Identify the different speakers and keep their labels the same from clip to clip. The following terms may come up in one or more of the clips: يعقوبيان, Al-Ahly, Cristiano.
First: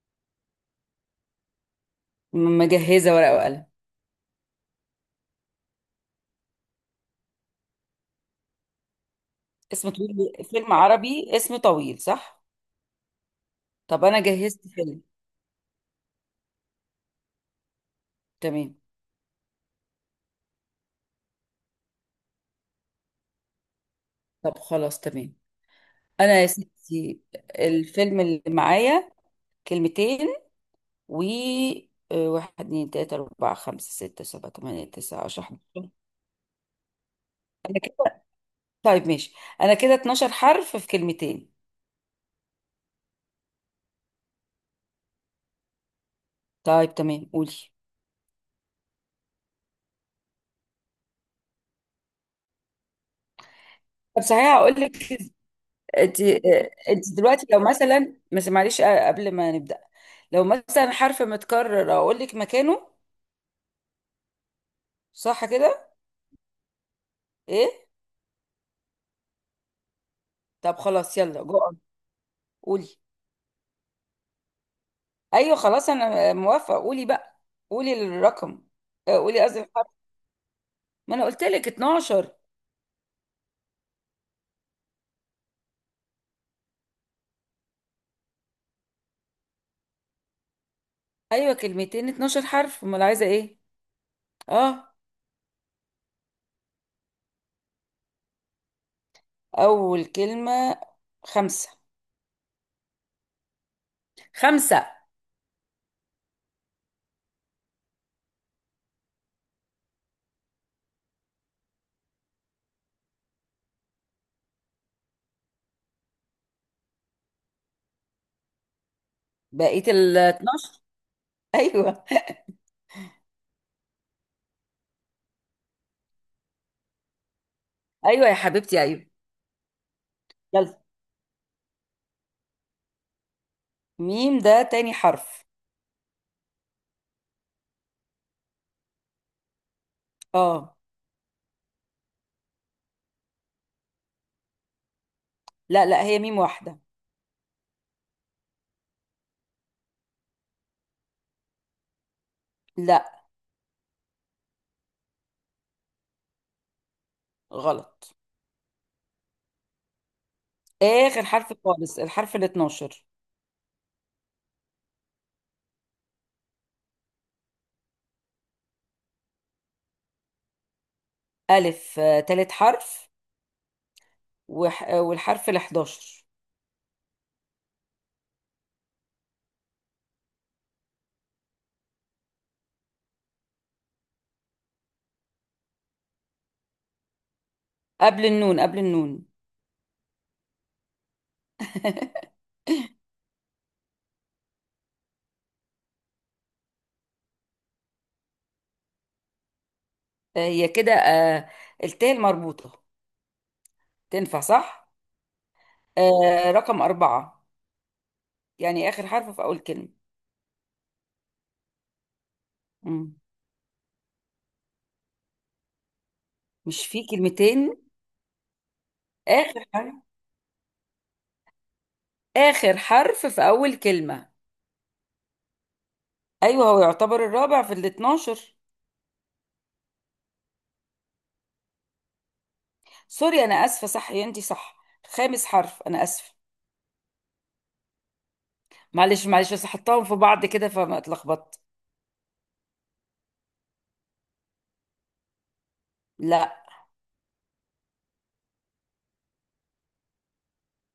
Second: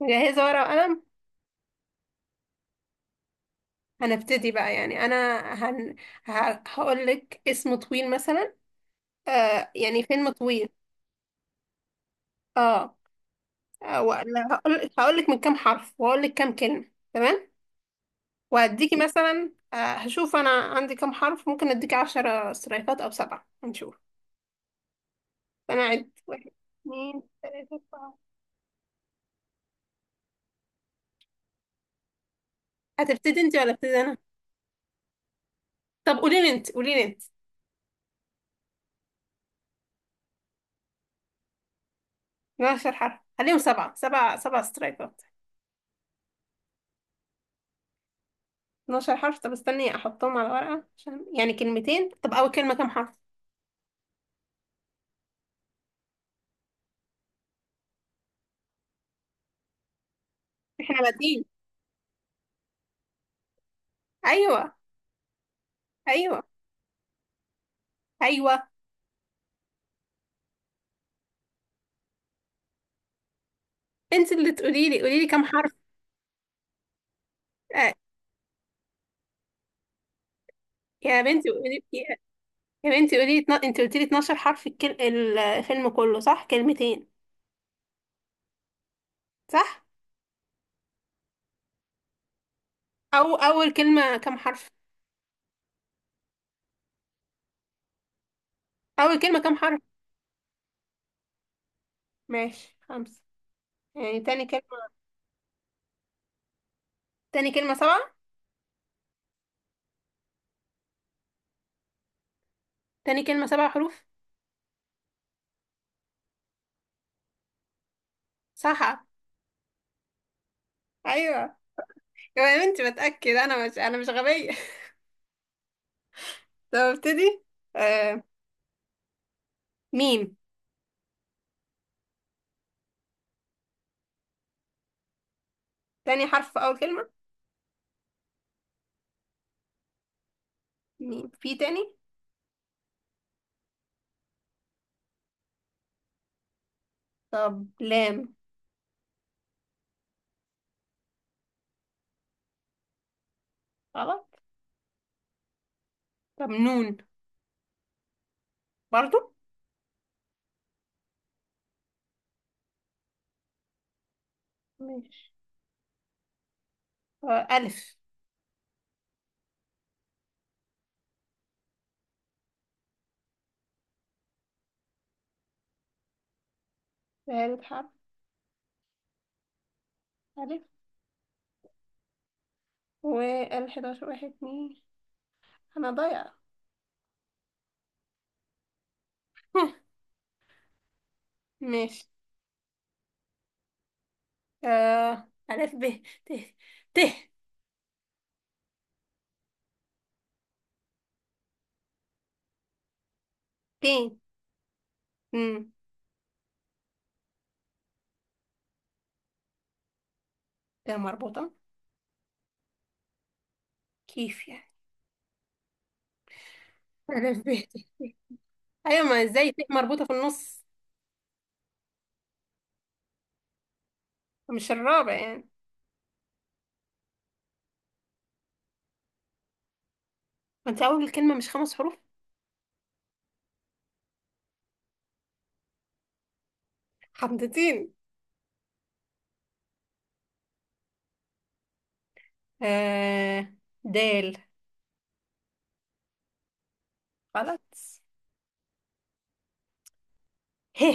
Speaker 1: مجهزة ورقة وقلم.
Speaker 2: مجهزة ورقة وقلم.
Speaker 1: هنبتدي بقى يعني أنا هن... ه... هقول لك اسم طويل مثلا،
Speaker 2: اسم
Speaker 1: يعني فيلم
Speaker 2: طويل،
Speaker 1: طويل.
Speaker 2: فيلم عربي اسم طويل صح.
Speaker 1: اه.
Speaker 2: طب أنا
Speaker 1: ولا
Speaker 2: جهزت
Speaker 1: هقول
Speaker 2: فيلم.
Speaker 1: هقول لك من كام حرف وهقول لك كام كلمة، تمام.
Speaker 2: تمام.
Speaker 1: وهديكي مثلا، هشوف أنا عندي كام حرف، ممكن أديكي عشرة سترايكات أو سبعة هنشوف.
Speaker 2: طب خلاص تمام.
Speaker 1: أنا أعد:
Speaker 2: أنا يا
Speaker 1: واحد
Speaker 2: ستي
Speaker 1: اتنين تلاتة أربعة.
Speaker 2: الفيلم اللي معايا كلمتين و واحد اتنين تلاتة
Speaker 1: هتبتدي
Speaker 2: أربعة
Speaker 1: أنت ولا
Speaker 2: خمسة
Speaker 1: أبتدي أنا؟
Speaker 2: ستة سبعة تمانية تسعة عشرة 11.
Speaker 1: طب قولي لي أنت، قولي لي أنت.
Speaker 2: أنا كده. طيب ماشي، أنا كده 12 حرف في كلمتين.
Speaker 1: من عشر حرف خليهم سبعة، سبعة سبعة سترايكات.
Speaker 2: طيب تمام قولي.
Speaker 1: 12 حرف؟ طب استني احطهم على ورقة عشان يعني كلمتين. طب اول كلمة كام حرف؟
Speaker 2: طب صحيح هقول لك. انت انت دلوقتي لو مثلا بس معلش، قبل ما نبدا لو مثلا
Speaker 1: احنا
Speaker 2: حرف
Speaker 1: بادئين.
Speaker 2: متكرر اقول لك مكانه،
Speaker 1: ايوه.
Speaker 2: صح كده؟
Speaker 1: ايوه.
Speaker 2: ايه.
Speaker 1: ايوه.
Speaker 2: طب خلاص يلا جو، قولي.
Speaker 1: انت اللي تقولي لي، قولي لي كام
Speaker 2: ايوه
Speaker 1: حرف.
Speaker 2: خلاص انا موافقه، قولي بقى. قولي
Speaker 1: آه.
Speaker 2: الرقم. اه، قولي قصدي الحرف. ما
Speaker 1: يا
Speaker 2: انا قلت
Speaker 1: بنتي
Speaker 2: لك
Speaker 1: قولي، يا
Speaker 2: 12.
Speaker 1: يا بنتي قولي لي انت قلتي لي 12 حرف، الفيلم كله صح، كلمتين، صح؟
Speaker 2: ايوه كلمتين 12 حرف، امال عايزه
Speaker 1: او
Speaker 2: ايه؟
Speaker 1: اول كلمة كام حرف؟
Speaker 2: اه.
Speaker 1: اول كلمة كام حرف؟
Speaker 2: اول كلمه خمسه.
Speaker 1: ماشي خمسة، يعني تاني كلمة.
Speaker 2: خمسه.
Speaker 1: تاني كلمة سبعة؟ تاني كلمة سبع حروف، صح.
Speaker 2: بقيه ال 12.
Speaker 1: ايوه.
Speaker 2: ايوه.
Speaker 1: يا بنتي بتأكد، انا مش غبية. طب ابتدي. آه.
Speaker 2: ايوه يا حبيبتي ايوه.
Speaker 1: ميم.
Speaker 2: يلا. ميم ده تاني حرف.
Speaker 1: تاني حرف في أول كلمة.
Speaker 2: اه.
Speaker 1: ميم في تاني.
Speaker 2: لا هي ميم واحدة.
Speaker 1: طب لام.
Speaker 2: لا.
Speaker 1: غلط. طب نون.
Speaker 2: غلط.
Speaker 1: برضو.
Speaker 2: آخر حرف خالص، الحرف ال 12.
Speaker 1: ماشي. ألف.
Speaker 2: ألف، تالت حرف. وح... آه، والحرف ال 11.
Speaker 1: ثالث حرف. ألف. والحداشر واحد اتنين. أنا ضايعة.
Speaker 2: قبل النون، قبل النون.
Speaker 1: ماشي. آه ألف ب ت. ت.
Speaker 2: هي كده، التاء المربوطة،
Speaker 1: ت
Speaker 2: تنفع صح؟
Speaker 1: مم.
Speaker 2: آه، رقم أربعة، يعني آخر حرف في أول كلمة.
Speaker 1: ت مربوطة؟
Speaker 2: مم.
Speaker 1: كيف يعني؟
Speaker 2: مش في
Speaker 1: ألف ب ت
Speaker 2: كلمتين.
Speaker 1: ت. أيوة، ما إزاي ت
Speaker 2: آخر حرف،
Speaker 1: مربوطة في النص؟
Speaker 2: آخر حرف في أول كلمة.
Speaker 1: مش الرابع يعني؟
Speaker 2: أيوه، هو يعتبر الرابع في ال 12.
Speaker 1: ما أنت أول الكلمة مش خمس حروف؟
Speaker 2: سوري أنا آسفة، صح يا أنت صح. خامس حرف، أنا آسفة.
Speaker 1: حمضتين.
Speaker 2: معلش معلش، بس حطاهم في بعض كده فما اتلخبطت.
Speaker 1: آه. دال.
Speaker 2: لا.
Speaker 1: غلط. ه.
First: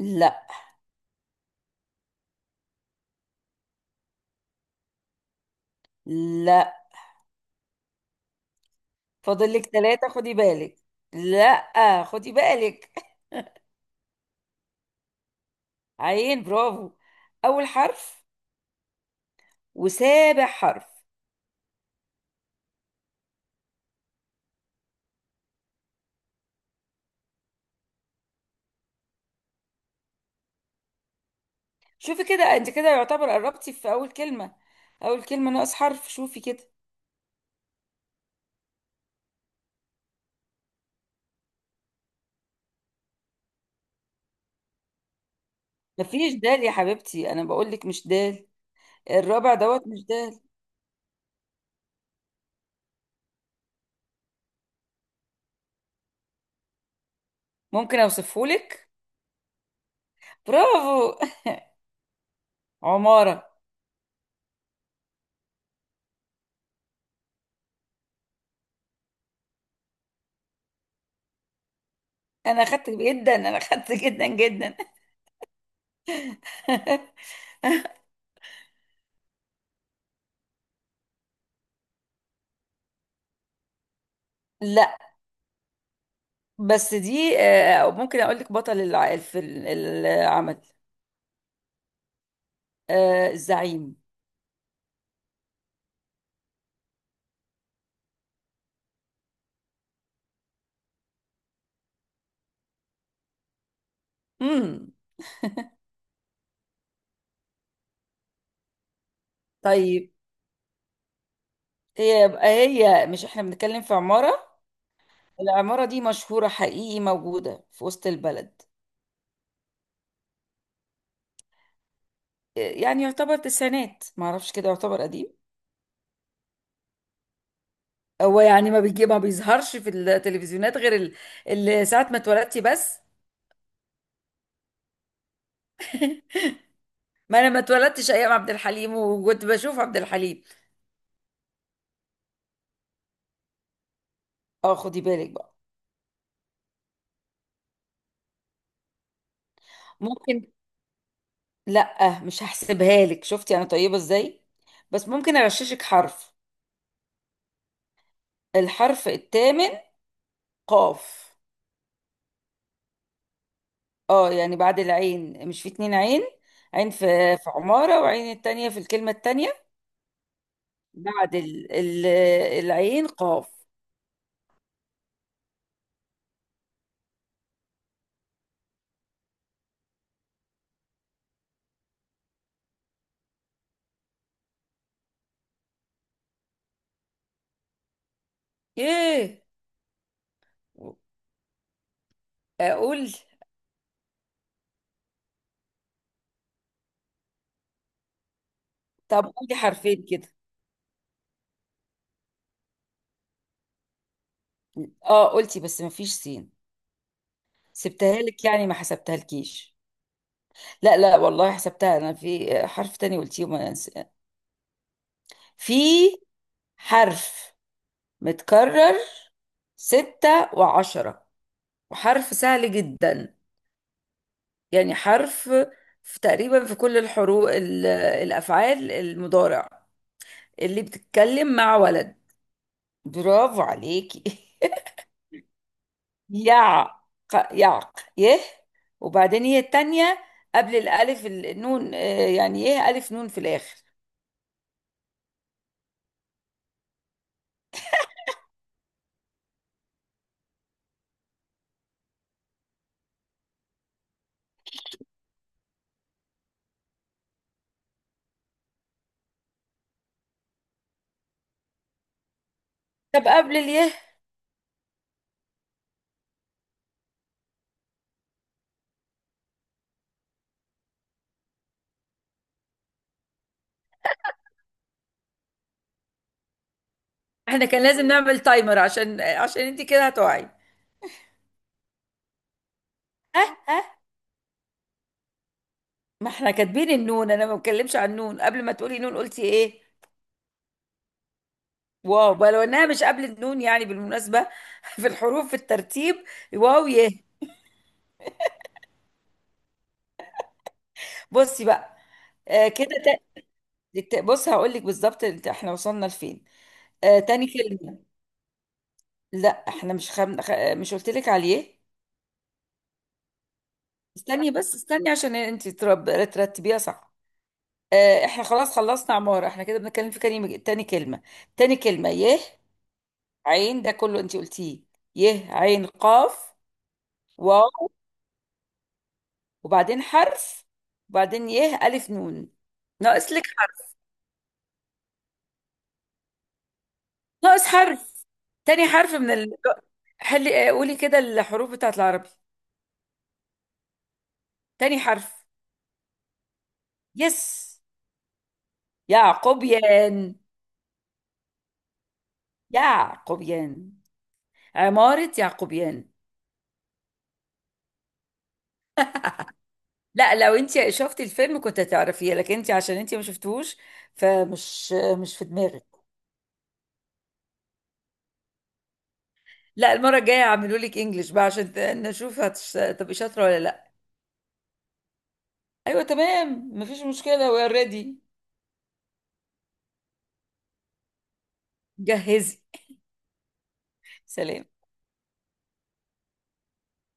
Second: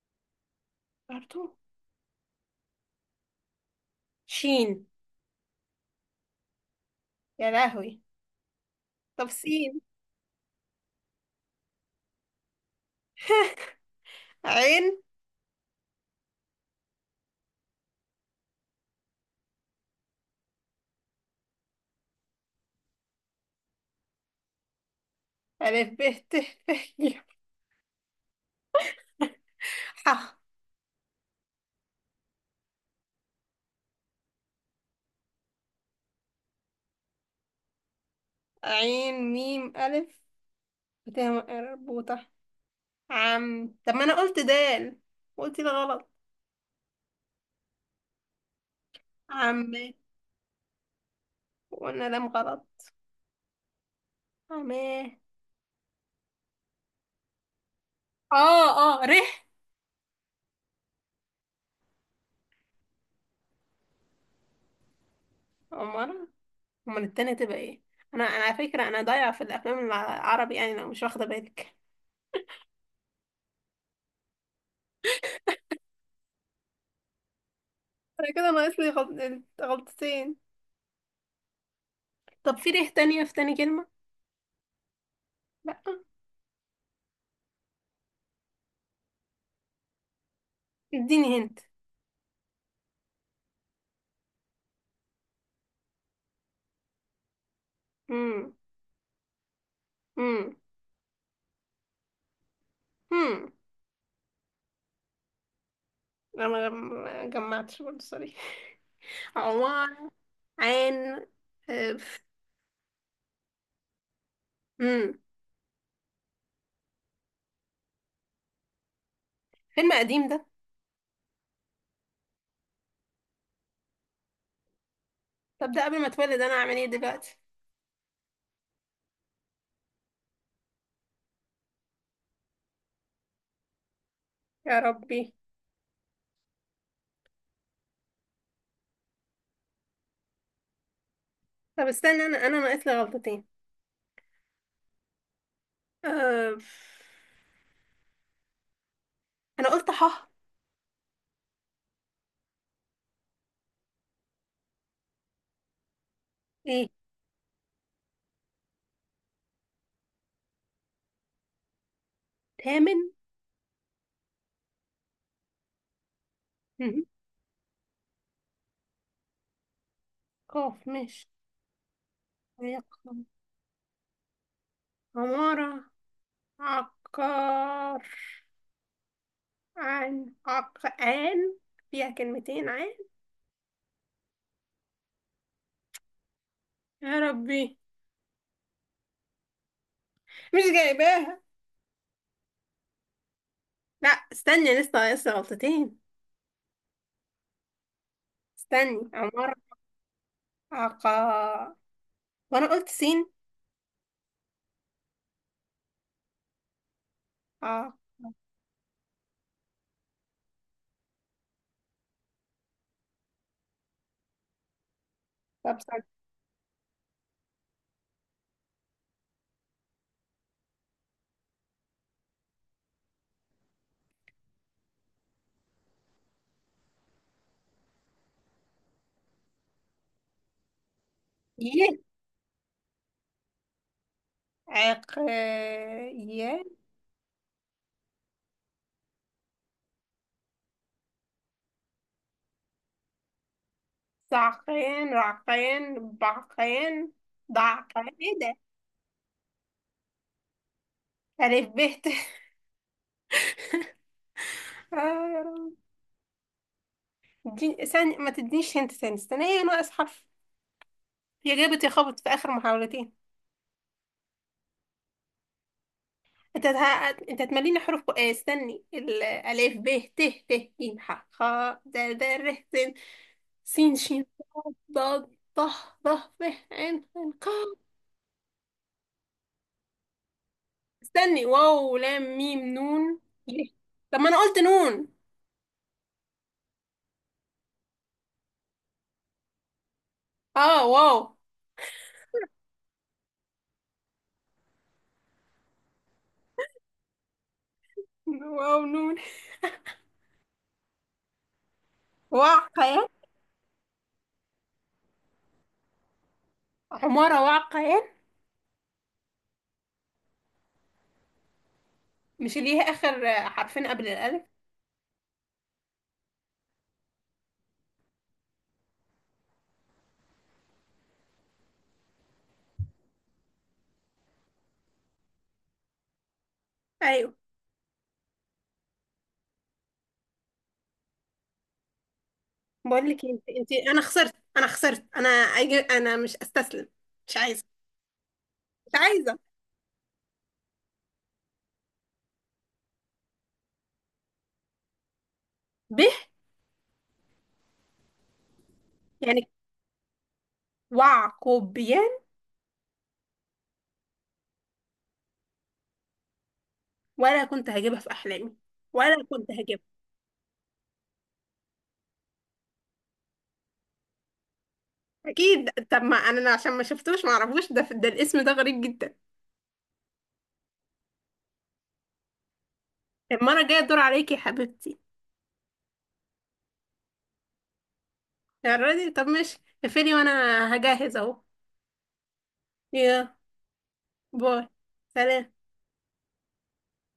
Speaker 2: لا.
Speaker 1: برضو. شين.
Speaker 2: لا.
Speaker 1: يا لهوي. طب
Speaker 2: فاضل لك
Speaker 1: سين.
Speaker 2: ثلاثة، خدي بالك. لا خدي بالك.
Speaker 1: عين.
Speaker 2: عين، برافو. أول حرف وسابع حرف.
Speaker 1: ألف ب ت ف ي ح.
Speaker 2: شوفي كده، انت كده يعتبر قربتي في أول كلمة. أول كلمة ناقص حرف، شوفي كده.
Speaker 1: عين ميم ألف ت مربوطة. عم، طب ما أنا قلت دال، قلت ده غلط.
Speaker 2: مفيش دال يا حبيبتي، أنا بقول لك مش دال. الرابع دوت
Speaker 1: عمات.
Speaker 2: مش دال.
Speaker 1: وقلنا لام غلط. عماه.
Speaker 2: ممكن
Speaker 1: اه.
Speaker 2: أوصفه لك.
Speaker 1: اه ريح.
Speaker 2: برافو. عمارة.
Speaker 1: أمال؟ أمال التانية تبقى ايه؟ أنا على فكرة أنا ضايعة في الأفلام العربي، يعني لو مش واخدة بالك.
Speaker 2: أنا أخدت جدا، أنا أخدت جدا جدا.
Speaker 1: أنا كده ناقص لي غلطتين. طب في ريح تانية في تاني كلمة؟
Speaker 2: لا.
Speaker 1: لأ.
Speaker 2: بس دي ممكن اقول لك بطل العمل.
Speaker 1: اديني.
Speaker 2: آه، الزعيم.
Speaker 1: هنت. امم امم
Speaker 2: امم.
Speaker 1: انا ما جمعتش برضه، سوري. عبارة
Speaker 2: طيب.
Speaker 1: عن.
Speaker 2: هي يبقى هي، مش احنا بنتكلم في عمارة؟
Speaker 1: امم
Speaker 2: العمارة دي مشهورة حقيقي، موجودة في وسط البلد.
Speaker 1: فيلم قديم ده؟
Speaker 2: آه، يعني يعتبر تسعينات، معرفش كده يعتبر قديم.
Speaker 1: طب ده قبل ما اتولد انا، اعمل ايه دلوقتي؟
Speaker 2: هو يعني ما بيجي، ما بيظهرش في التلفزيونات غير ساعة ما اتولدتي بس.
Speaker 1: يا ربي.
Speaker 2: ما انا ما اتولدتش ايام عبد الحليم وكنت بشوف عبد الحليم.
Speaker 1: طب استنى، انا ناقص لي غلطتين.
Speaker 2: اه خدي بالك بقى.
Speaker 1: أه... انا قلت ح.
Speaker 2: ممكن. لا مش هحسبها لك، شفتي انا طيبة ازاي. بس ممكن اغششك حرف.
Speaker 1: ايه؟
Speaker 2: الحرف الثامن، قاف.
Speaker 1: تامن؟
Speaker 2: اه يعني بعد العين، مش في اتنين عين؟ عين
Speaker 1: مهم.
Speaker 2: في، في عمارة، وعين التانية في الكلمة التانية.
Speaker 1: قاف مش
Speaker 2: بعد العين
Speaker 1: عقاب.
Speaker 2: قاف.
Speaker 1: عمارة عقار. عن عقان. فيها كلمتين عن. يا ربي
Speaker 2: ايه.
Speaker 1: مش جايباها.
Speaker 2: اقول.
Speaker 1: لا استني لسه ناقص لي غلطتين. استني
Speaker 2: طب
Speaker 1: عمر.
Speaker 2: قولي حرفين كده.
Speaker 1: عقا. وانا قلت سين.
Speaker 2: اه قلتي، بس مفيش سين.
Speaker 1: اه.
Speaker 2: سبتها لك، يعني ما حسبتها لكيش. لا والله حسبتها. انا في حرف تاني قلتيه في
Speaker 1: طب استني.
Speaker 2: حرف متكرر، ستة وعشرة، وحرف سهل جدا. يعني حرف في تقريبا في كل الحروف ال- آه، الأفعال المضارع اللي بتتكلم مع
Speaker 1: يه.
Speaker 2: ولد. برافو عليكي.
Speaker 1: عق يه.
Speaker 2: يعق يعق يه. وبعدين يه التانية، قبل الألف النون. آه، يعني يه ألف نون في الآخر.
Speaker 1: صعقين رعقين بعقين ضعقين، ايه ده؟ ألف ب ت. آه يا رب. استني ما تدينيش هنت تاني. استني ايه ناقص حرف؟ يا جابت يا خبط في آخر محاولتين.
Speaker 2: طب قبل اليه.
Speaker 1: انت ه... انت هتمليني حروف استني الألف ب ت ت ج ح خ د د ر س سين شين ضاد ضه ضه ف عين عين
Speaker 2: احنا
Speaker 1: قاف.
Speaker 2: كان لازم نعمل تايمر، عشان انت كده هتقعي.
Speaker 1: استني واو لام ميم نون يه. طب ما انا قلت نون.
Speaker 2: ما احنا كاتبين النون، انا ما بتكلمش عن النون. قبل ما تقولي نون قلتي ايه؟
Speaker 1: اه واو.
Speaker 2: واو. بقى لو انها مش قبل النون، يعني بالمناسبة. في الحروف في الترتيب. واو يه.
Speaker 1: واو نون.
Speaker 2: بصي بقى. آه
Speaker 1: وعقيان.
Speaker 2: كده. بص هقول لك بالظبط احنا وصلنا لفين. آه
Speaker 1: عمارة
Speaker 2: تاني
Speaker 1: وعقيان.
Speaker 2: كلمة. لا احنا مش مش قلت لك عليه.
Speaker 1: مش اللي هي اخر حرفين قبل الالف؟
Speaker 2: استني بس استني، عشان انت ترتبيها صح. آه، احنا خلاص خلصنا عمارة، احنا كده بنتكلم في كلمة، تاني كلمة. تاني كلمة يه، عين، ده كله انت قلتيه. يه عين قاف
Speaker 1: ايوه.
Speaker 2: واو، وبعدين حرف، وبعدين يه ألف نون.
Speaker 1: بقول لك
Speaker 2: ناقص
Speaker 1: انت
Speaker 2: لك
Speaker 1: انت،
Speaker 2: حرف.
Speaker 1: انا خسرت، انا مش استسلم. مش عايزه.
Speaker 2: ناقص حرف. تاني
Speaker 1: مش
Speaker 2: حرف من
Speaker 1: عايزه.
Speaker 2: حلي قولي كده الحروف بتاعت العربي. تاني حرف.
Speaker 1: به.
Speaker 2: يس.
Speaker 1: يعني.
Speaker 2: يعقوبيان.
Speaker 1: وعقوبيان.
Speaker 2: يعقوبيان. عمارة يعقوبيان.
Speaker 1: ولا كنت هجيبها في احلامي. ولا كنت هجيبها.
Speaker 2: لا لو انت شفتي الفيلم كنت هتعرفيه، لكن انت عشان انت ما شفتوهوش فمش مش في
Speaker 1: اكيد،
Speaker 2: دماغك.
Speaker 1: طب ما انا عشان ما شفتوش ما اعرفوش، ده الاسم ده غريب جدا.
Speaker 2: لا المرة الجاية هعملوا لك انجلش بقى عشان هتبقي شاطرة ولا
Speaker 1: المره الجايه
Speaker 2: لا.
Speaker 1: الدور عليكي يا حبيبتي.
Speaker 2: ايوه تمام مفيش مشكلة، وي ار ريدي.
Speaker 1: يا راجل طب ماشي. اقفلي وانا هجهز اهو.
Speaker 2: جهزي.
Speaker 1: يا.
Speaker 2: سلام.
Speaker 1: باي. سلام.